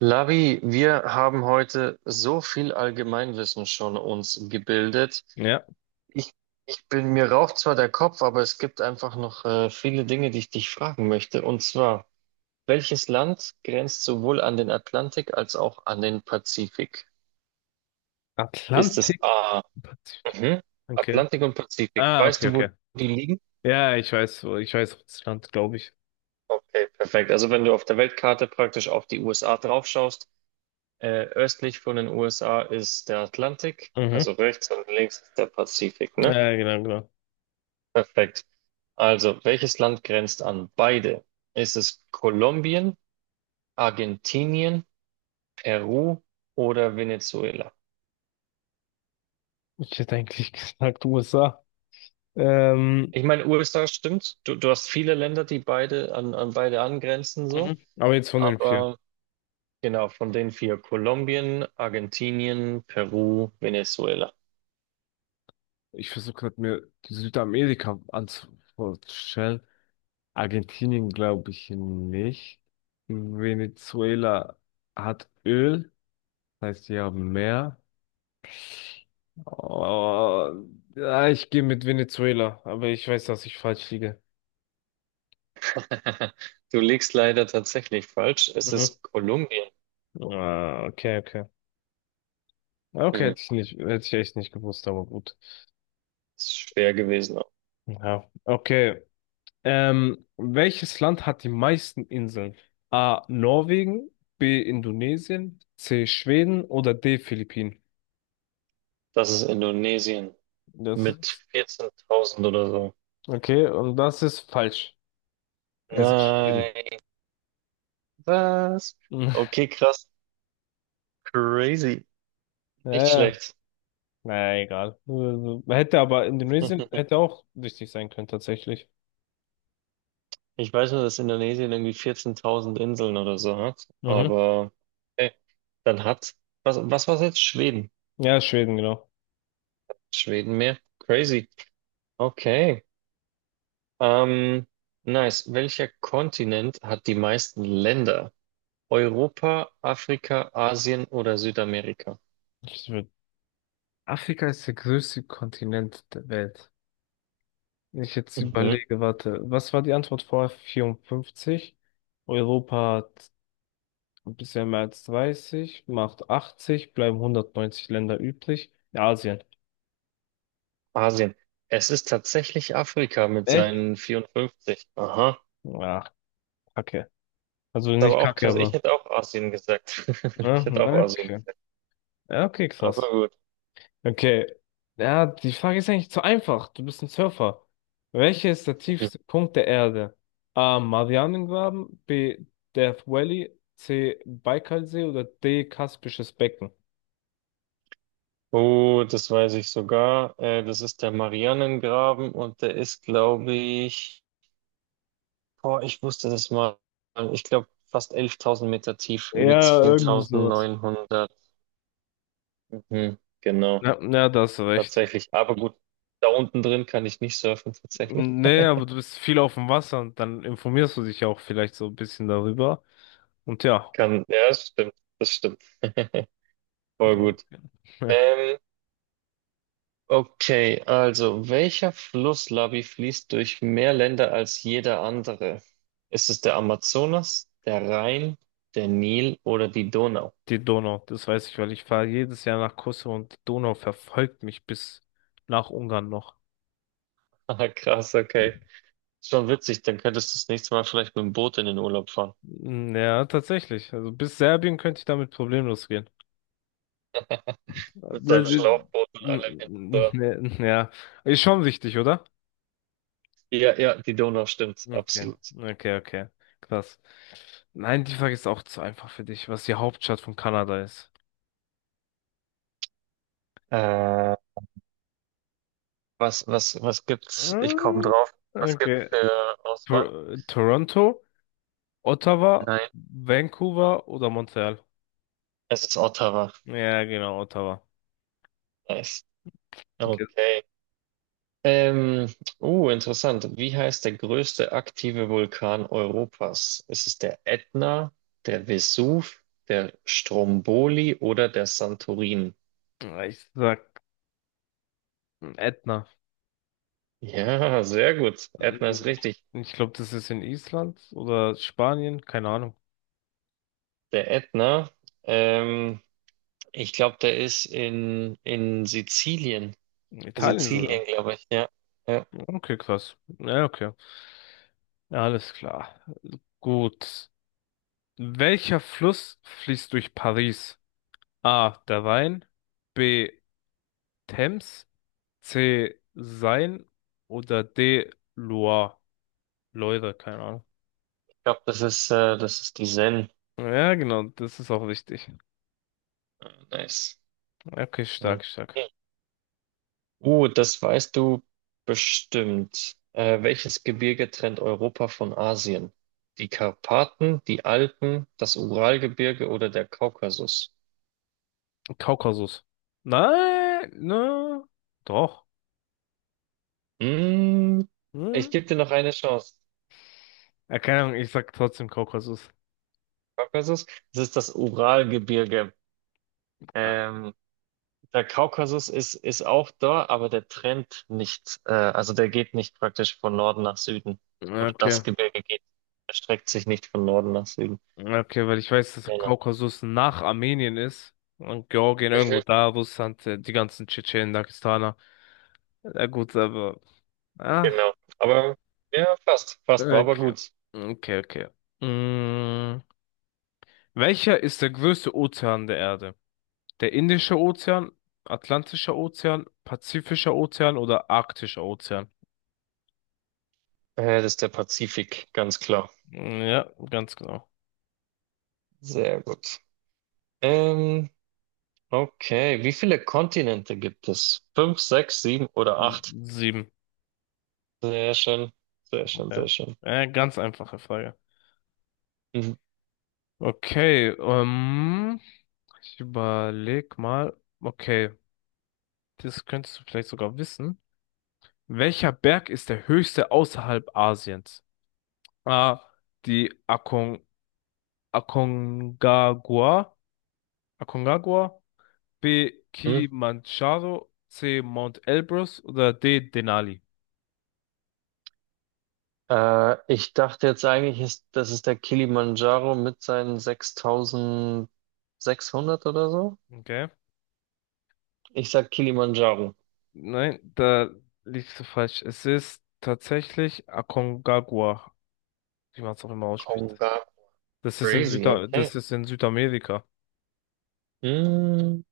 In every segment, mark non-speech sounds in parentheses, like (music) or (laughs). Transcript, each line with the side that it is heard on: right: Lavi, wir haben heute so viel Allgemeinwissen schon uns gebildet.
left: Ja.
right: Ich, ich bin, mir raucht zwar der Kopf, aber es gibt einfach noch viele Dinge, die ich dich fragen möchte. Und zwar, welches Land grenzt sowohl an den Atlantik als auch an den Pazifik? Ist es
left: Atlantik
right: A,
left: und Pazifik.
right: mhm,
left: Okay.
right: Atlantik und Pazifik?
left: Ah,
right: Weißt
left: okay,
right: du, wo
left: okay.
right: die liegen?
left: Ja, ich weiß, ich weiß auch das Land, glaube ich.
right: Okay, perfekt. Also wenn du auf der Weltkarte praktisch auf die USA draufschaust. Östlich von den USA ist der Atlantik,
left: Mhm.
right: also rechts und links ist der Pazifik, ne?
left: Ja, genau, genau.
right: Perfekt. Also, welches Land grenzt an beide? Ist es Kolumbien, Argentinien, Peru oder Venezuela?
left: Ich hätte eigentlich (laughs) gesagt USA. Ähm,
right: Ich meine, USA stimmt. Du hast viele Länder, die beide an beide angrenzen, so.
left: mhm. Aber jetzt von den vier.
right: Aber genau, von den vier, Kolumbien, Argentinien, Peru, Venezuela.
left: Ich versuche gerade mir die Südamerika anzustellen. Argentinien glaube ich nicht. Venezuela hat Öl, das heißt, die haben mehr. Oh, ja, ich gehe mit Venezuela, aber ich weiß, dass ich falsch liege.
right: (laughs) Du liegst leider tatsächlich falsch. Es
left: Mhm.
right: ist Kolumbien.
left: Ah, okay, okay. Okay,
right: Hm.
left: hätte ich nicht, hätte ich echt nicht gewusst, aber gut.
right: Ist schwer gewesen.
left: Ja, okay. Welches Land hat die meisten Inseln? A. Norwegen, B. Indonesien, C. Schweden oder D. Philippinen?
right: Das ist Indonesien
left: Das
right: mit
left: ist,
right: 14.000 oder so.
left: okay, und das ist falsch. Es ist Schweden.
right: Nein, was?
left: (laughs)
right: Okay, krass. Crazy.
left: Ja,
right: Nicht
left: ja,
right: schlecht.
left: naja, egal. Also, hätte aber Indonesien hätte auch wichtig sein können, tatsächlich.
right: Ich weiß nur, dass Indonesien irgendwie 14.000 Inseln oder so hat,
left: Mhm.
right: aber okay. Dann hat, was war es jetzt? Schweden.
left: Ja, Schweden, genau.
right: Schweden mehr. Crazy. Okay. Ähm, nice. Welcher Kontinent hat die meisten Länder? Europa, Afrika, Asien oder Südamerika?
left: Ich würd- Afrika ist der größte Kontinent der Welt. Ich jetzt
right: Mhm.
left: überlege, warte, was war die Antwort vorher? 54? Europa hat ein bisschen mehr als 30, macht 80, bleiben 190 Länder übrig. Ja, Asien.
right: Asien. Es ist tatsächlich Afrika mit
left: Echt?
right: seinen 54. Aha. Ist
left: Ja, kacke. Also nicht
right: aber auch
left: kacke,
right: krass. Ich
left: aber.
right: hätte auch Asien gesagt. (laughs)
left: Ja,
right: Ich hätte auch Asien.
left: okay. Ja, okay,
right: Aber
left: krass.
right: gut.
left: Okay. Ja, die Frage ist eigentlich zu einfach. Du bist ein Surfer. Welcher ist der tiefste Punkt der Erde? A. Marianengraben, B. Death Valley, C. Baikalsee oder D. Kaspisches Becken?
right: Oh, das weiß ich sogar. Das ist der Marianengraben und der ist, glaube ich, boah, ich wusste das mal. Ich glaube, fast 11.000 Meter tief. Irgendwie
left: Ja, irgendwie sowas.
right: 10.900. Mhm, genau.
left: Ja, ja, da hast du recht.
right: Tatsächlich. Aber gut. Da unten drin kann ich nicht surfen, tatsächlich.
left: Nee, aber du bist viel auf dem Wasser und dann informierst du dich ja auch vielleicht so ein bisschen darüber. Und ja,
right: Kann, ja, das stimmt. Das stimmt. (laughs) Voll
left: mhm.
right: gut.
left: (laughs)
right: Ähm, okay, also welcher Fluss, Labi, fließt durch mehr Länder als jeder andere? Ist es der Amazonas, der Rhein, der Nil oder die Donau? (laughs)
left: Die Donau, das weiß ich, weil ich fahre jedes Jahr nach Kosovo und die Donau verfolgt mich bis nach Ungarn noch.
right: Ah, krass, okay. Schon witzig, dann könntest du das nächste Mal vielleicht mit dem Boot in den Urlaub fahren.
left: Mm, ja, tatsächlich. Also bis Serbien könnte ich damit problemlos gehen.
right: Mit seinem
left: Das ist-
right: Schlauchboot und
left: n-
right: allem hinten
left: n- n-
right: dran.
left: (laughs) Ja, ist schon wichtig, oder?
right: Ja, ja, die Donau stimmt,
left: Okay,
right: absolut.
left: okay, okay. Krass. Nein, die Frage ist auch zu einfach für dich, was die Hauptstadt von Kanada ist.
right: Äh, was gibt's? Ich komme
left: Hm,
right: drauf. Was gibt's
left: okay.
right: für Auswahl?
left: Toronto, Ottawa,
right: Nein,
left: Vancouver oder Montreal?
right: es ist Ottawa.
left: Ja, genau, Ottawa.
right: Nice.
left: Okay.
right: Okay. Ähm, interessant. Wie heißt der größte aktive Vulkan Europas? Ist es der Ätna, der Vesuv, der Stromboli oder der Santorin?
left: Ja, ich sag Ätna.
right: Ja, sehr gut. Ätna ist richtig.
left: Ich glaube, das ist in Island oder Spanien, keine Ahnung.
right: Der Ätna, ähm, ich glaube, der ist in Sizilien.
left: Italien sogar.
right: Sizilien, glaube ich, ja. Ja,
left: Okay, krass. Ja, okay. Ja, alles klar. Gut. Welcher Fluss fließt durch Paris? A. Der Rhein, B. Thames, C. Seine oder D. Loire. Loire, keine Ahnung.
right: ich glaube, das ist die Sen.
left: Ja, genau, das ist auch wichtig.
right: Ah, nice.
left: Okay, stark, stark.
right: Okay. Das weißt du bestimmt. Welches Gebirge trennt Europa von Asien? Die Karpaten, die Alpen, das Uralgebirge oder der Kaukasus?
left: Kaukasus. Nein, ne, doch.
right: Mm, ich
left: Hm?
right: gebe dir noch eine Chance.
left: Ja, keine Ahnung, ich sag trotzdem Kaukasus.
right: Kaukasus, das ist das Uralgebirge. Ähm, der Kaukasus ist auch da, aber der trennt nicht. Also der geht nicht praktisch von Norden nach Süden. Oder
left: Okay,
right: das Gebirge erstreckt sich nicht von Norden nach Süden.
left: okay, weil ich weiß, dass
right: Genau.
left: Kaukasus nach Armenien ist und Georgien irgendwo da, Russland, die ganzen Tschetschenen, Dagestaner. Ja, gut, aber. Ach,
right: Genau. Aber ja, fast, fast war aber
left: okay.
right: gut.
left: Okay, okay. Mm, welcher ist der größte Ozean der Erde? Der Indische Ozean, Atlantischer Ozean, Pazifischer Ozean oder Arktischer Ozean?
right: Das ist der Pazifik, ganz klar.
left: Mm, ja, ganz genau.
right: Sehr gut. Ähm, okay, wie viele Kontinente gibt es? Fünf, sechs, sieben oder
left: S-
right: acht?
left: Sieben.
right: Sehr schön, sehr schön,
left: Okay.
right: sehr schön.
left: Ganz einfache Frage.
right: Mhm.
left: Okay, ich überleg mal. Okay, das könntest du vielleicht sogar wissen. Welcher Berg ist der höchste außerhalb Asiens? A. Die Akon Aconcagua. Aconcagua. B.
right: Mhm.
left: Kilimanjaro. C. Mount Elbrus. Oder D. Denali.
right: Ich dachte jetzt eigentlich, das ist der Kilimanjaro mit seinen 6.600 oder so.
left: Okay.
right: Ich sag Kilimanjaro.
left: Nein, da liegst du falsch. Es ist tatsächlich Aconcagua, wie man es auch immer ausspricht.
right: Konga.
left: Das ist in
right: Crazy,
left: Süda
right: okay.
left: das ist in Südamerika.
right: Mhm.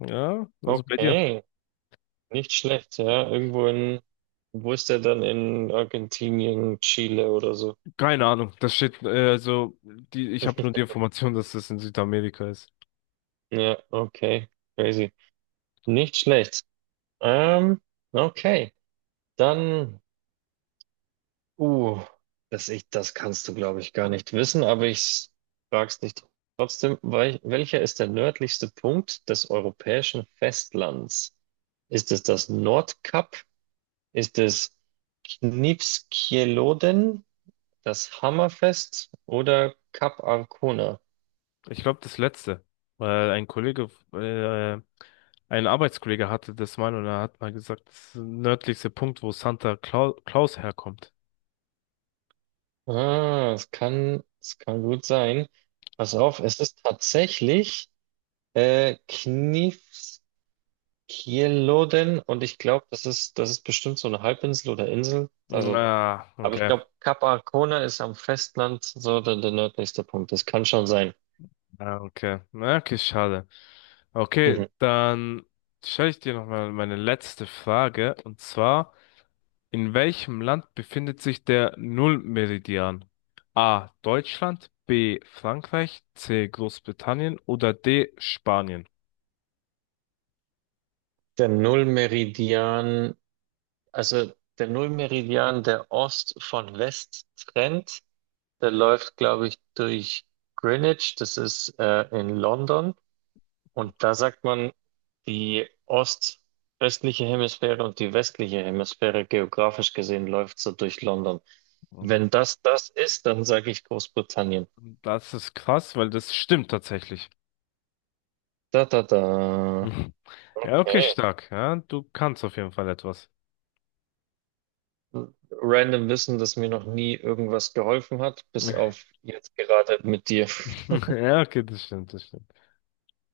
left: Ja, also bei dir.
right: Okay. Nicht schlecht, ja. Irgendwo wo ist der dann in Argentinien, Chile oder so?
left: Keine Ahnung. Das steht, also die, ich habe nur die Information, dass das in Südamerika ist.
right: Ja, okay. Crazy. Nicht schlecht. Ähm, okay. Dann, uh, das kannst du, glaube ich, gar nicht wissen, aber ich frag's dich trotzdem. Welcher ist der nördlichste Punkt des europäischen Festlands? Ist es das Nordkap? Ist es Knivskjelodden? Das Hammerfest oder Cap Arcona?
left: Ich glaube, das letzte. Weil ein Kollege, ein Arbeitskollege hatte das mal und er hat mal gesagt, das ist der nördlichste Punkt, wo Claus herkommt.
right: Ah, es kann gut sein. Pass auf, es ist tatsächlich Knifskjelodden und ich glaube, das ist bestimmt so eine Halbinsel oder Insel. Also,
left: Ah,
right: aber ich
left: okay.
right: glaube, Kap Arkona ist am Festland so der nördlichste Punkt. Das kann schon sein.
left: Ah, okay. Na, okay, schade. Okay,
right: Mhm.
left: dann stelle ich dir nochmal meine letzte Frage. Und zwar, in welchem Land befindet sich der Nullmeridian? A. Deutschland, B. Frankreich, C. Großbritannien oder D. Spanien?
right: Der Nullmeridian, also der Nullmeridian, der Ost von West trennt. Der läuft, glaube ich, durch Greenwich, das ist in London. Und da sagt man, die Ost östliche Hemisphäre und die westliche Hemisphäre geografisch gesehen läuft so durch London. Wenn das das ist, dann sage ich Großbritannien.
left: Das ist krass, weil das stimmt tatsächlich.
right: Da, da, da.
left: (laughs) Ja, okay,
right: Okay.
left: stark. Ja, du kannst auf jeden Fall etwas.
right: Random Wissen, das mir noch nie irgendwas geholfen hat, bis auf
left: (laughs)
right: jetzt gerade mit dir. (laughs)
left: Ja, okay, das stimmt, das stimmt.